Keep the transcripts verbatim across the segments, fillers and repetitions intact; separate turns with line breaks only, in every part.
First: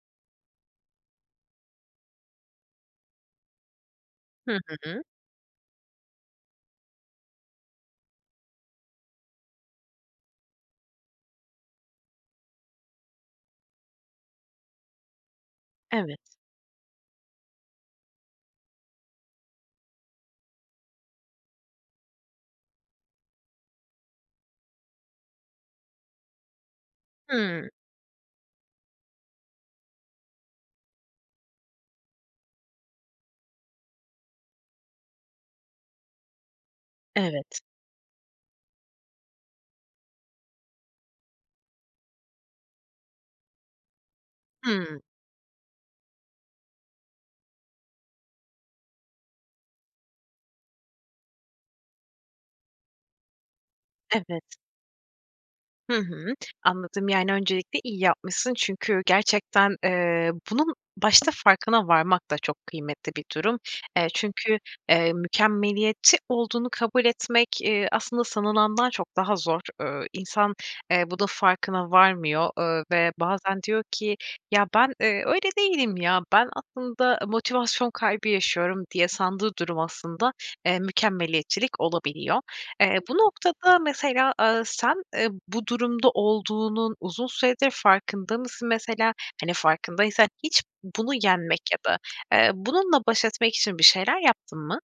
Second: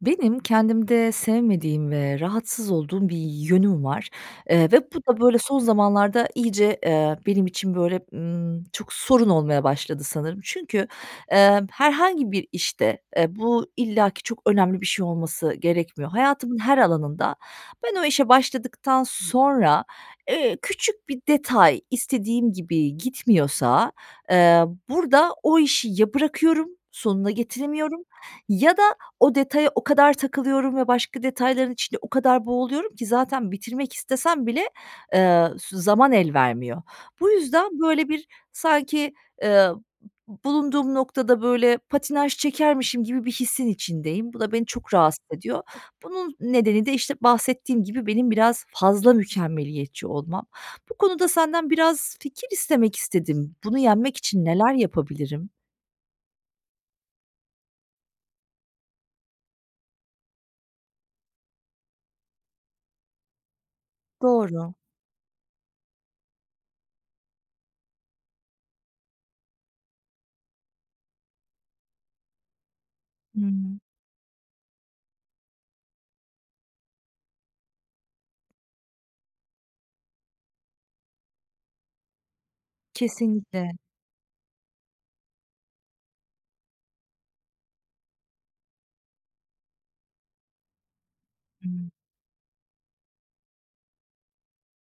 Benim kendimde sevmediğim ve rahatsız olduğum bir yönüm var,
Hı
eee, ve bu
hı.
da, böyle, son zamanlarda iyice, eee, benim için, böyle, ımm, çok sorun olmaya başladı sanırım. Çünkü, emm, herhangi bir işte, eee, bu illaki çok önemli bir şey olması gerekmiyor.
Evet.
Hayatımın her alanında ben o işe başladıktan sonra, eee, küçük bir detay istediğim gibi gitmiyorsa, eee, burada o işi ya bırakıyorum, sonuna
Hımm.
getiremiyorum ya da o detaya o kadar takılıyorum ve başka detayların içinde o kadar boğuluyorum ki zaten bitirmek istesem bile, eee, su zaman elvermiyor. Bu
Evet.
yüzden, böyle, bir sanki, eee, bulunduğum noktada, böyle, patinaj çekermişim gibi bir hissin içindeyim. Bu da beni çok
Hımm.
rahatsız ediyor. Bunun nedeni de, işte, bahsettiğim gibi benim biraz fazla mükemmeliyetçi olmam. Bu konuda senden biraz fikir istemek istedim. Bunu yenmek
Evet.
için neler yapabilirim?
Hı hı. Anladım, yani, öncelikle iyi yapmışsın çünkü gerçekten, eee, bunun başta farkına varmak da çok kıymetli bir durum. Eee, çünkü,
Doğru.
eee, mükemmeliyetçi olduğunu kabul etmek, eee, aslında, sanılandan çok daha zor. Iıı, insan, eee, bunun farkına varmıyor, ııı, ve bazen
Hımm.
diyor ki: "Ya, ben, eee, öyle değilim ya, ben, aslında, motivasyon kaybı yaşıyorum." diye sandığı durum aslında, eee, mükemmeliyetçilik olabiliyor. Eee, bu
Kesinlikle.
noktada, mesela, aaa, sen, eee, bu durumda olduğunun uzun süredir farkında mısın mesela, hani, farkındaysan hiç bunu yenmek ya
Hımm.
da, eee, bununla baş etmek için bir şeyler yaptın mı?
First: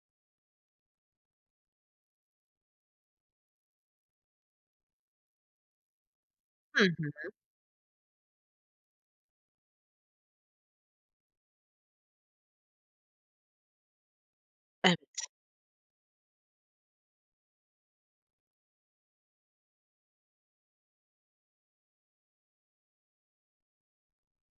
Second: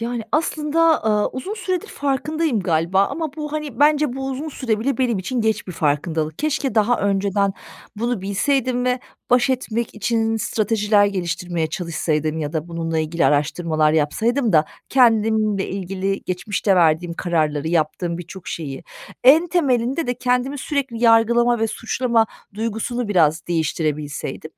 Yani, aslında, aaa, uzun süredir farkındayım galiba ama bu, hani, bence bu uzun süre bile benim için geç bir farkındalık. Keşke
Hı
daha
hı.
önceden bunu bilseydim ve baş etmek için stratejiler geliştirmeye çalışsaydım ya da bununla ilgili araştırmalar yapsaydım da
Evet.
kendimle ilgili geçmişte verdiğim kararları, yaptığım birçok şeyi. En temelinde de kendimi sürekli yargılama ve suçlama duygusunu biraz değiştirebilseydim.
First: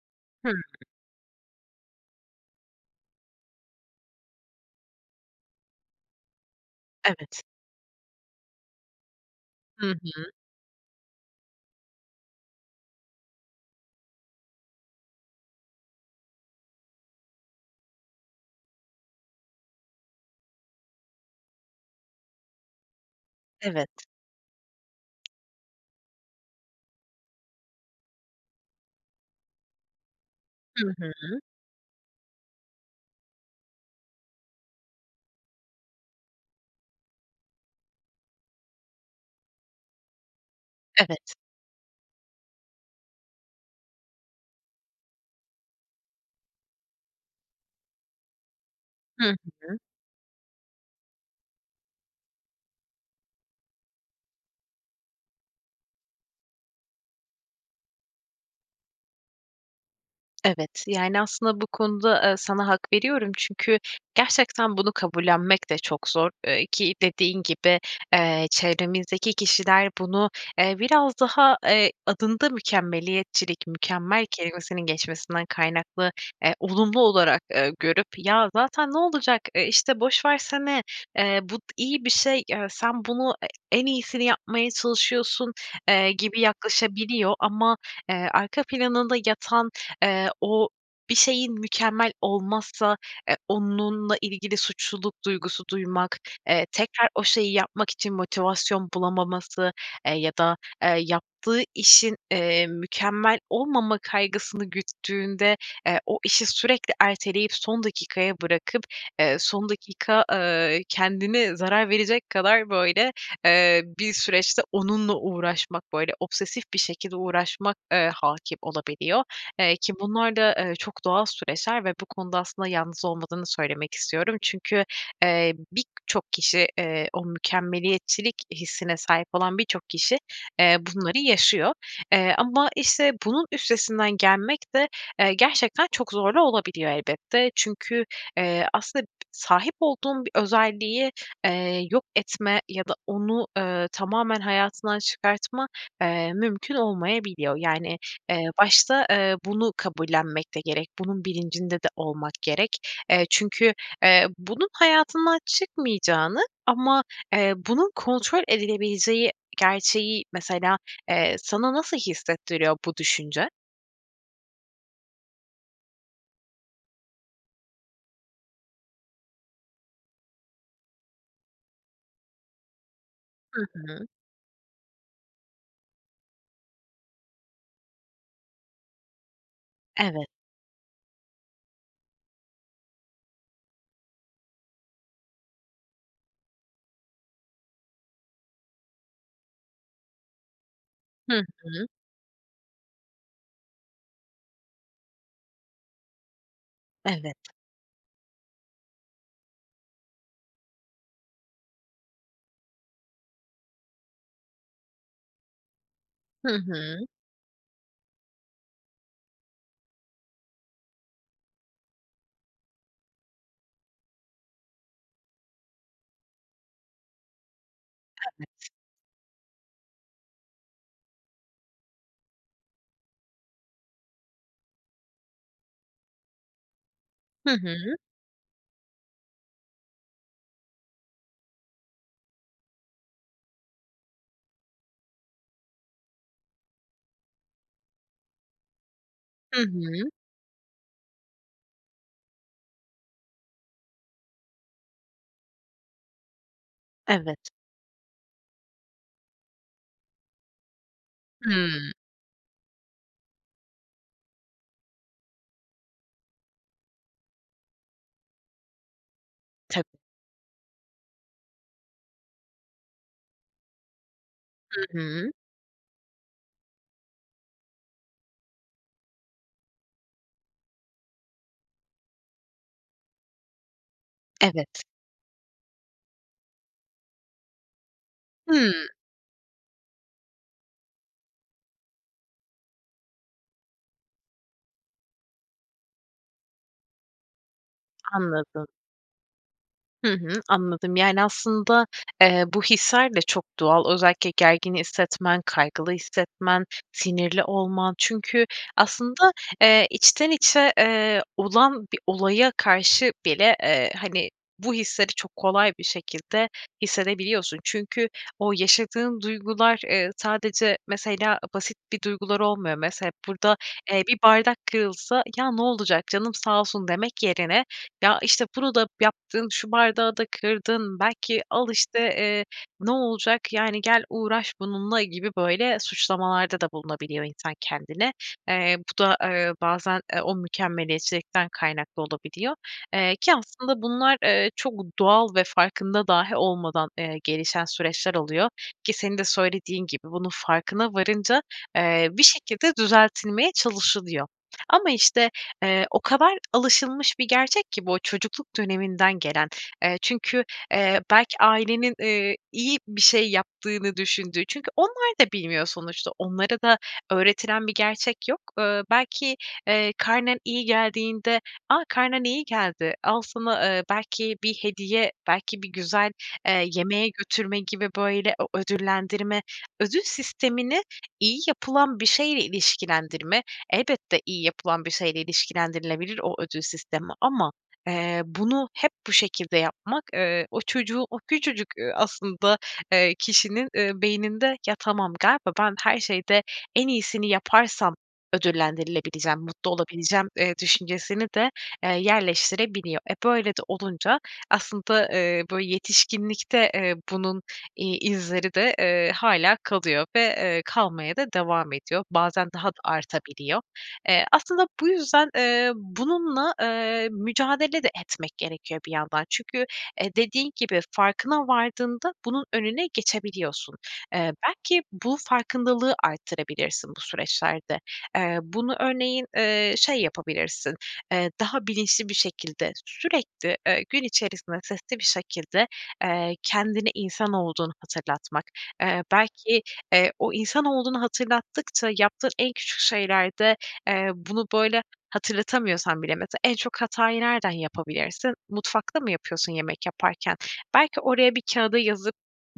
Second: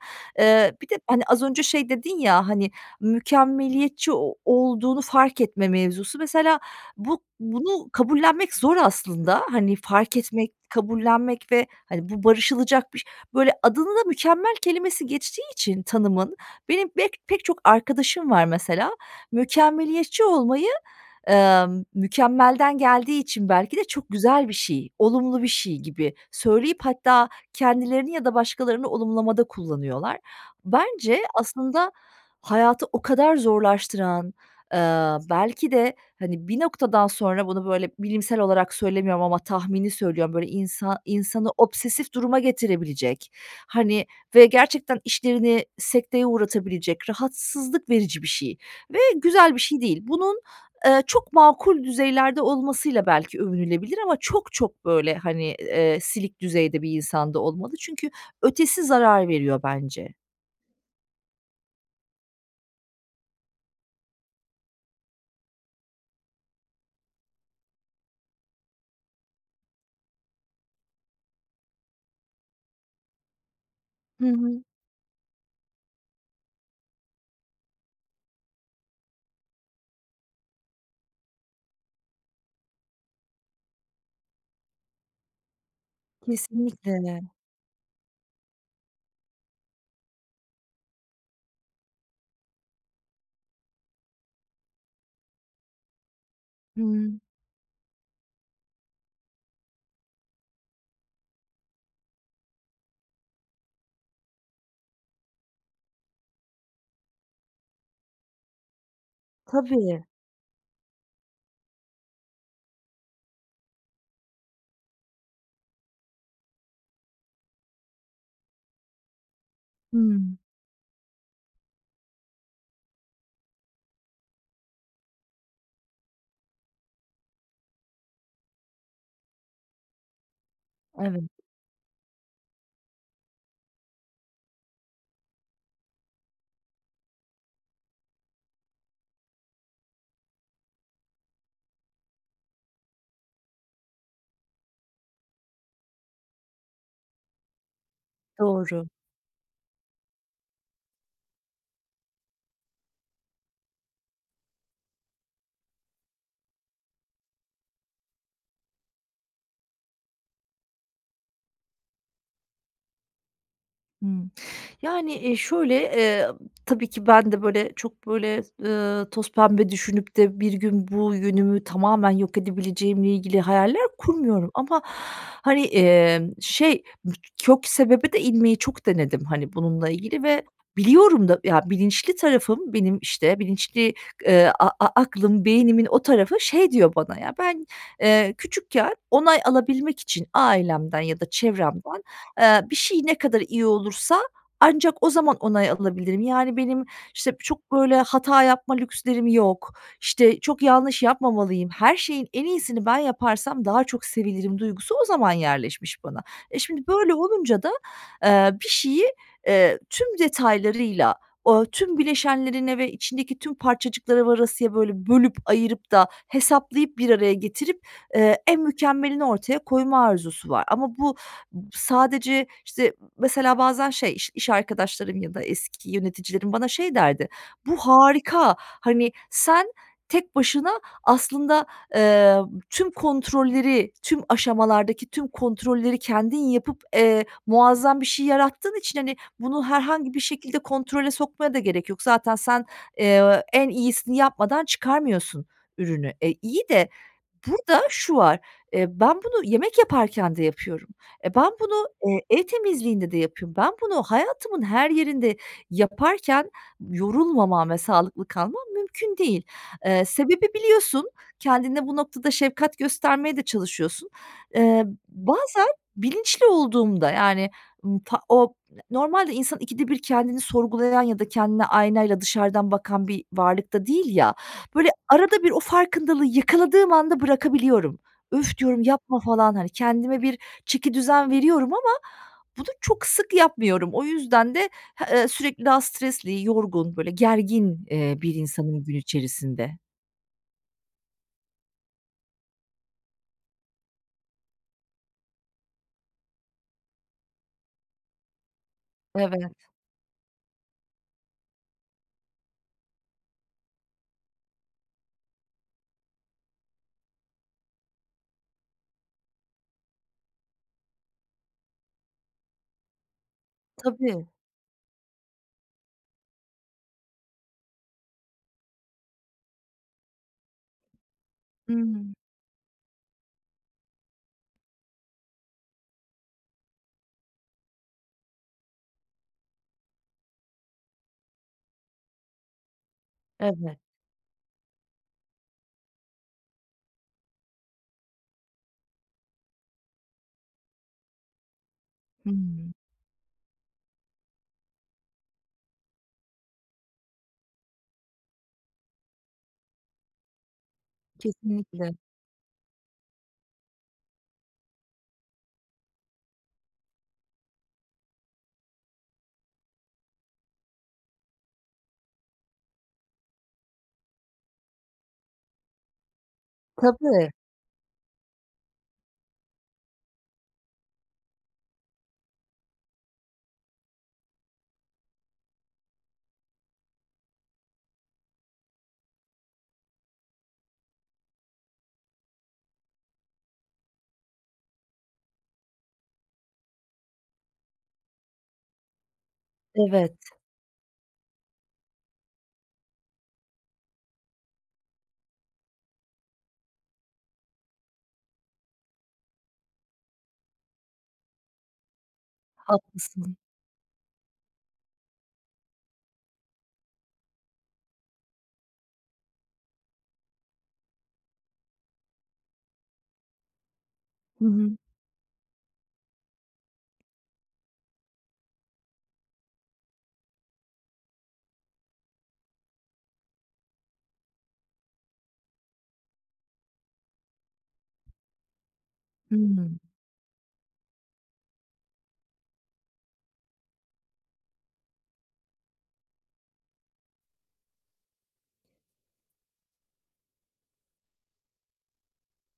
Hımm.
Eee, bir de, hani, az önce şey dedin ya, hani, "Mükemmeliyetçi o olduğunu fark etme mevzusu." Mesela bu
Evet.
bunu kabullenmek zor aslında. Hani,
Hı
fark
hı.
etmek, kabullenmek ve, hani, bu barışılacak biş Böyle adını da mükemmel kelimesi geçtiği için tanımın, benim bek pek çok arkadaşım var mesela, mükemmeliyetçi olmayı, emm, mükemmelden geldiği için belki de
Evet.
çok güzel bir şey, olumlu bir şey gibi söyleyip, hatta kendilerini ya da başkalarını olumlamada kullanıyorlar.
Hı
Bence
hı.
aslında hayatı o kadar zorlaştıran, ııı, belki de, hani, bir noktadan sonra bunu böyle bilimsel olarak söylemiyorum ama tahmini söylüyorum, böyle insa
Evet.
insanı obsesif duruma getirebilecek, hani, ve gerçekten işlerini sekteye uğratabilecek, rahatsızlık verici bir şey ve
Hı
güzel bir
hı.
şey değil. Bunun, eee, çok makul düzeylerde olmasıyla belki övünülebilir ama çok, çok, böyle, hani, eee, silik düzeyde bir insan da olmalı çünkü ötesi zarar veriyor bence.
Evet, yani, aslında, bu konuda, eee, sana hak veriyorum. Çünkü gerçekten bunu kabullenmek de çok zor. Eee, ki dediğin gibi, eee, çevremizdeki kişiler bunu, eee, biraz daha, eee, adında mükemmeliyetçilik, mükemmel
Hı hı.
kelimesinin geçmesinden kaynaklı, eee, olumlu olarak, eee, görüp: "Ya zaten ne olacak, eee, işte, boş versene, eee, bu t iyi bir şey, eee, sen bunu e en iyisini yapmaya çalışıyorsun." eee, gibi
Kesinlikle. [unintelligible]
yaklaşabiliyor. Ama, eee, arka planında yatan, eee, o bir şeyin mükemmel olmazsa, eee, onunla ilgili suçluluk duygusu duymak. Eee, tekrar
Hımm.
o şeyi yapmak için motivasyon bulamaması, eee, ya da, eee, yaptığı işin, eee, mükemmel olmama kaygısını güttüğünde, eee, o işi sürekli erteleyip son dakikaya bırakıp, eee, son
Tabii.
dakika, eee, kendine zarar verecek kadar böyle, eee, bir süreçte onunla uğraşmak, böyle obsesif bir şekilde uğraşmak, eee, hâkim olabiliyor. Eee, ki bunlar
Hımm.
da, eee, çok doğal süreçler ve bu konuda aslında yalnız olmadığını söylemek istiyorum. Çünkü, eee, birçok kişi, eee, o mükemmeliyetçilik hissine sahip olan birçok kişi, eee, bunları
Evet.
yaşıyor. Eee, ama, işte, bunun üstesinden gelmek de, eee, gerçekten çok zorlu olabiliyor elbette. Çünkü, eee, aslında sahip olduğun bir özelliği, eee, yok etme ya da onu, ııı, tamamen hayatından çıkartma, eee, mümkün olmayabiliyor. Yani, eee,
Doğru.
başta, eee, bunu kabullenmek de gerek. Bunun bilincinde de olmak gerek. Eee, çünkü, eee, bunun hayatından çıkmayacağını ama, eee, bunun kontrol edilebileceği gerçeği, mesela, eee, sana nasıl hissettiriyor bu düşünce?
Hımm. Yani, eee, şöyle, eee, ı tabii ki ben de, böyle, çok, böyle, ııı, tozpembe düşünüp de bir gün bu yönümü tamamen yok edebileceğimle ilgili
Hı
hayaller
hı.
kurmuyorum ama, hani, emm, şey, [unintelligible] kök sebebe de inmeyi çok denedim, hani, bununla ilgili
Evet.
ve biliyorum da. Ya, bilinçli tarafım, benim, işte, bilinçli, eee, a a aklım, beynimin o tarafı şey diyor bana: "Ya, ben, eee, küçükken onay alabilmek için ailemden ya da
Hı hı.
çevremden, eee, bir şey ne kadar iyi olursa ancak o zaman onay alabilirim." Yani benim, işte,
Evet.
çok, böyle, hata yapma lükslerim yok. "İşte, çok yanlış yapmamalıyım, her şeyin en iyisini ben yaparsam daha çok sevilirim." duygusu o zaman yerleşmiş bana.
Hı
E, şimdi
hı.
böyle olunca da, eee, bir şeyi, eee, tüm detaylarıyla, o tüm bileşenlerine ve içindeki tüm parçacıklara varasıya, böyle, bölüp, ayırıp da hesaplayıp, bir araya getirip, eee, en
Evet.
mükemmelini ortaya koyma arzusu var. Ama bu b sadece, işte, m mesela, bazen şey, iş iş arkadaşlarım ya da eski yöneticilerim bana şey derdi:
Hı
"Bu
hı.
harika. Hani, sen tek başına aslında, eee, tüm kontrolleri, tüm aşamalardaki tüm kontrolleri kendin yapıp, eee, muazzam bir şey yarattığın için, hani,
Hı
bunu
hı.
herhangi bir şekilde kontrole sokmaya da gerek yok. Zaten sen, eee, en iyisini yapmadan çıkarmıyorsun ürünü." E, iyi de
Evet.
burada şu var, eee, ben bunu yemek yaparken de yapıyorum. E, ben bunu,
Hımm.
eee, ev temizliğinde de yapıyorum. Ben bunu hayatımın her yerinde yaparken yorulmamam ve sağlıklı kalmam mümkün değil.
Tabii.
Eee, sebebi biliyorsun, kendine bu noktada şefkat göstermeye de çalışıyorsun.
Hı
Eee, b
hı.
bazen bilinçli olduğumda, yani, ımm, ta om normalde insan ikide bir kendini sorgulayan ya da kendine aynayla dışarıdan bakan bir varlık da değil ya,
Evet.
böyle, arada bir o farkındalığı yakaladığım anda bırakabiliyorum. "Öf!" diyorum,
Hımm.
"Yapma!" falan, hani, kendime bir çekidüzen veriyorum ama bunu çok sık yapmıyorum. O yüzden de ha eee, sürekli daha stresli, yorgun, böyle, gergin, eee, bir
Anladım.
insanım gün içerisinde.
Hı hı, anladım, yani, aslında, eee, bu hisler de çok doğal. Özellikle gergin hissetmen, kaygılı hissetmen, sinirli olman. Çünkü aslında,
Evet.
eee, içten içe, eee, olan bir olaya karşı bile, eee, hani, bu hisleri çok kolay bir şekilde hissedebiliyorsun. Çünkü o yaşadığın duygular, eee, sadece, mesela, basit bir duygular olmuyor. Mese hep burada, eee, bir
Tabii.
bardak kırılsa "Ya, ne olacak canım sağ olsun." demek yerine "Ya, işte, bunu da yaptın, şu bardağı da kırdın." belki "Al, işte,
Hıı.
eee, ne olacak, yani, gel uğraş bununla." gibi böyle suçlamalarda da bulunabiliyor insan kendine. Eee, bu da, eee, bazen, eee, o mükemmeliyetçilikten kaynaklı olabiliyor. Eee, ki
Evet.
aslında bunlar, eee, çok doğal ve farkında dâhi olmadan, eee, gelişen süreçler oluyor. Ki senin de söylediğin gibi bunun farkına varınca, eee, bir
Hıı.
şekilde düzeltilmeye çalışılıyor. Ama işte, eee, o kadar alışılmış bir gerçek ki bu, çocukluk döneminden gelen. Eee, çünkü, eee, belki ailenin,
Kesinlikle.
ııı, iyi bir şey yaptığını düşündüğü. Çünkü onlar da bilmiyor sonuçta. Onlara da öğretilen bir gerçek yok. Iıı, belki, eee, karnen iyi geldiğinde, "A, karnen iyi geldi, al sana, eee, belki bir hediye." belki bir güzel, eee, yemeğe
Tabii.
götürme gibi, böyle, o ödüllendirme, ödül sistemini iyi yapılan bir şeyle ilişkilendirme. Elbette iyi yapılan bir şeyle ilişkilendirilebilir o ödül sistemi ama, eee, bunu hep bu şekilde yapmak, eee, o çocuğu, o küçücük, eee, aslında, eee, kişinin, ııı, beyninde "Ya, tamam galiba ben her şeyde en iyisini yaparsam ödüllendirilebileceğim, mutlu
Evet.
olabileceğim." eee, düşüncesini de, eee, yerleştirebiliyor. Eee, böyle de olunca aslında, ııı, bu yetişkinlikte, eee, bunun, iii, izleri de, eee, hâlâ kalıyor ve, eee, kalmaya da devam ediyor. Bazen daha da
Haklısın.
artabiliyor. Eee, aslında bu yüzden, eee, bununla, eee, mücadele de etmek gerekiyor bir yandan. Çünkü, eee, dediğin gibi farkına vardığında bunun önüne geçebiliyorsun. Eee,
Hı hı.
belki bu farkındalığı arttırabilirsin bu süreçlerde. Eee, bunu örneğin, eee, şey yapabilirsin, eee, daha bilinçli bir şekilde, sürekli, eee, gün içerisinde sesli bir şekilde, eee, kendine insan olduğunu hatırlatmak. Eee, belki,
Hıı.
eee, o insan olduğunu hatırlattıkça yaptığın en küçük şeylerde, eee, bunu böyle hatırlatamıyorsan bile mesela en çok hatayı nereden yapabilirsin? Mutfakta mı yapıyorsun yemek yaparken? Belki oraya, bir kâğıda yazıp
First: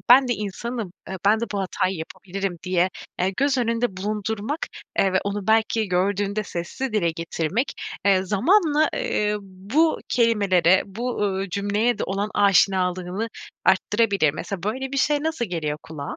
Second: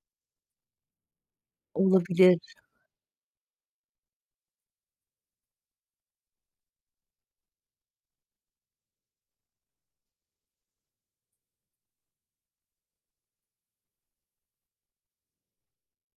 "Ben de insanım, eee, ben de bu hatayı
Olabilir.
yapabilirim." diye, eee, göz önünde bulundurmak, eee, ve onu belki gördüğünde sesli dile getirmek, eee, zamanla, ııı, bu kelimelere, bu, uuu, cümleye de olan aşinalığını arttırabilir. Mesela böyle bir şey nasıl geliyor kulağa?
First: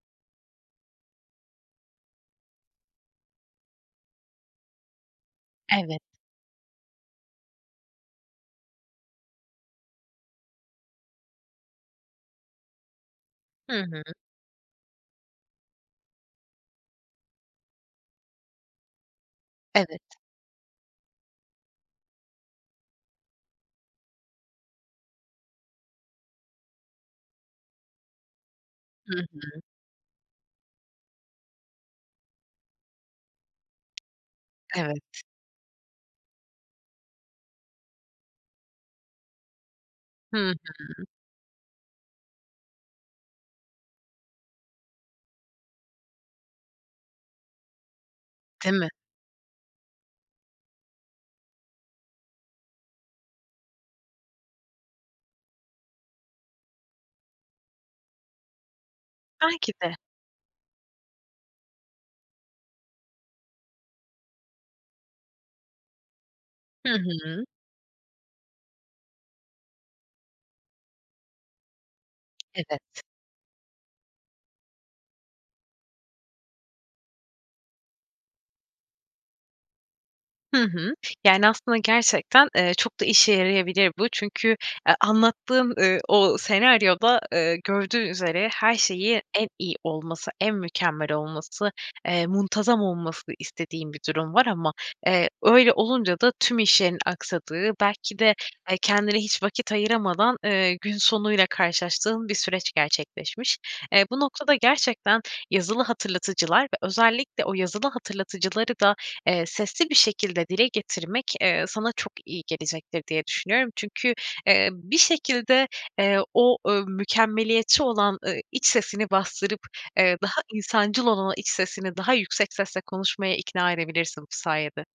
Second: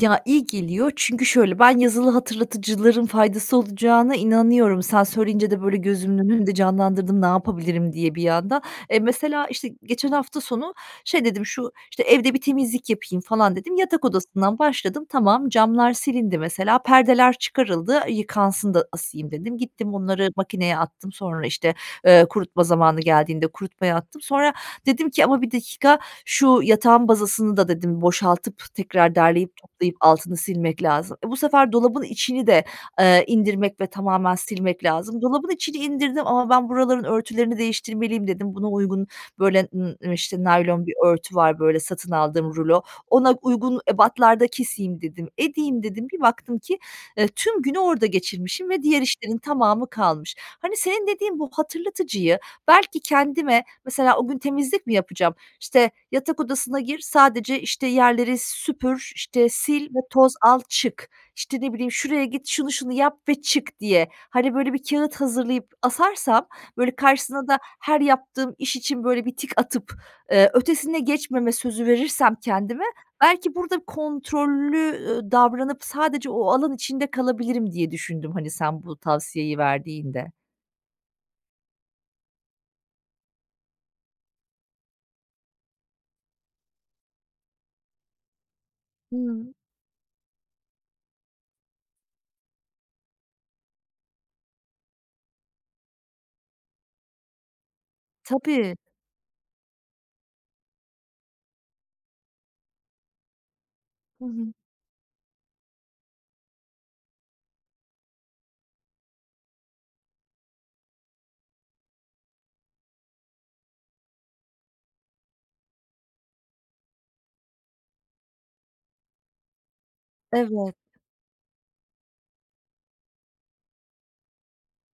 Ya, iyi geliyor çünkü, şöyle, ben yazılı hatırlatıcıların faydası olacağına inanıyorum. Sen söyleyince de, böyle,
Evet.
gözümün önünde canlandırdım ne yapabilirim diye bir anda. E, mesela, işte, geçen hafta sonu şey dedim, "Şu, işte, evde bir temizlik yapayım." falan dedim.
Hı hı.
Yatak odasından başladım. Tamam, camlar silindi mesela. Perdeler çıkarıldı, "Yıkansın da asayım." dedim. Gittim
Evet.
onları makineye attım. Sonra, işte, eee, kurutma zamanı geldiğinde kurutmaya attım. Sonra dedim ki, "Ama bir dakika, şu yatağın bazasını da" dedim, "boşaltıp tekrar
Hı
derleyip
hı.
toplayıp altını silmek lazım." E, bu sefer dolabın içini de, eee, indirmek ve tamamen silmek
Evet.
lazım. Dolabın içini indirdim ama, "Ben buraların örtülerini değiştirmeliyim." dedim. Buna uygun, böyle, ııı, emm işte,
Hı
naylon bir
hı.
örtü var, böyle, satın aldığım rulo. "Ona uygun ebatlarda keseyim." dedim, "Edeyim." dedim. Bir baktım ki, eee, tüm günü orada geçirmişim
Değil
ve
mi?
diğer işlerin tamamı kalmış. Hani, senin dediğin bu hatırlatıcıyı belki kendime mesela, o gün temizlik mi yapacağım, işte, "Yatak odasına gir, sadece, işte, yerleri süpür, işte,
[unintelligible] ki
sil
de.
ve toz al, çık." İşte, ne bileyim, "Şuraya git, şunu şunu yap ve çık." diye, hani, böyle bir kâğıt hazırlayıp asarsam,
Hı
böyle,
hı.
karşısına da her yaptığım iş için, böyle, bir tik atıp, eee, ötesine geçmeme sözü verirsem kendime;
Evet.
belki burada kontrollü, ııı, davranıp sadece o alan içinde kalabilirim diye düşündüm, hani, sen bu tavsiyeyi verdiğinde.
Hı hı. Yani, aslında, gerçekten, eee, çok da işe yarayabilir bu çünkü, eee, anlattığın, eee, o senaryoda, eee, gördüğü üzere her şeyi en
Hımm.
iyi olması, en mükemmel olması, eee, muntazam olmasını istediğin bir durum var. Ama, eee, öyle olunca da tüm işlerin aksadığı, belki de,
Tabii.
eee, kendine hiç vakit ayıramadan, eee, gün sonu ile karşılaştığın bir süreç gerçekleşmiş. Eee, bu
Hı hı.
noktada gerçekten yazılı hatırlatıcılar ve özellikle o yazılı hatırlatıcıları da, eee, sesli bir şekilde dile getirmek, eee, sana çok iyi gelecektir diye düşünüyorum. Çünkü, eee, bir şekilde, eee, o, ööö, mükemmeliyetçi olan, ııı, iç sesini bastırıp, eee, daha
Evet.
insancıl olan o iç sesini daha yüksek sesle konuşmaya ikna edebilirsin bu sayede.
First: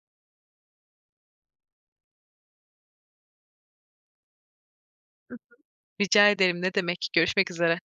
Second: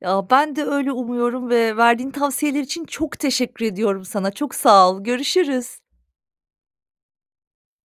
Ya, ben de öyle umuyorum ve verdiğin tavsiyeler için çok teşekkür ediyorum sana. Çok sağ ol,
Hı hı.
görüşürüz.
Rica ederim, ne demek. Görüşmek üzere.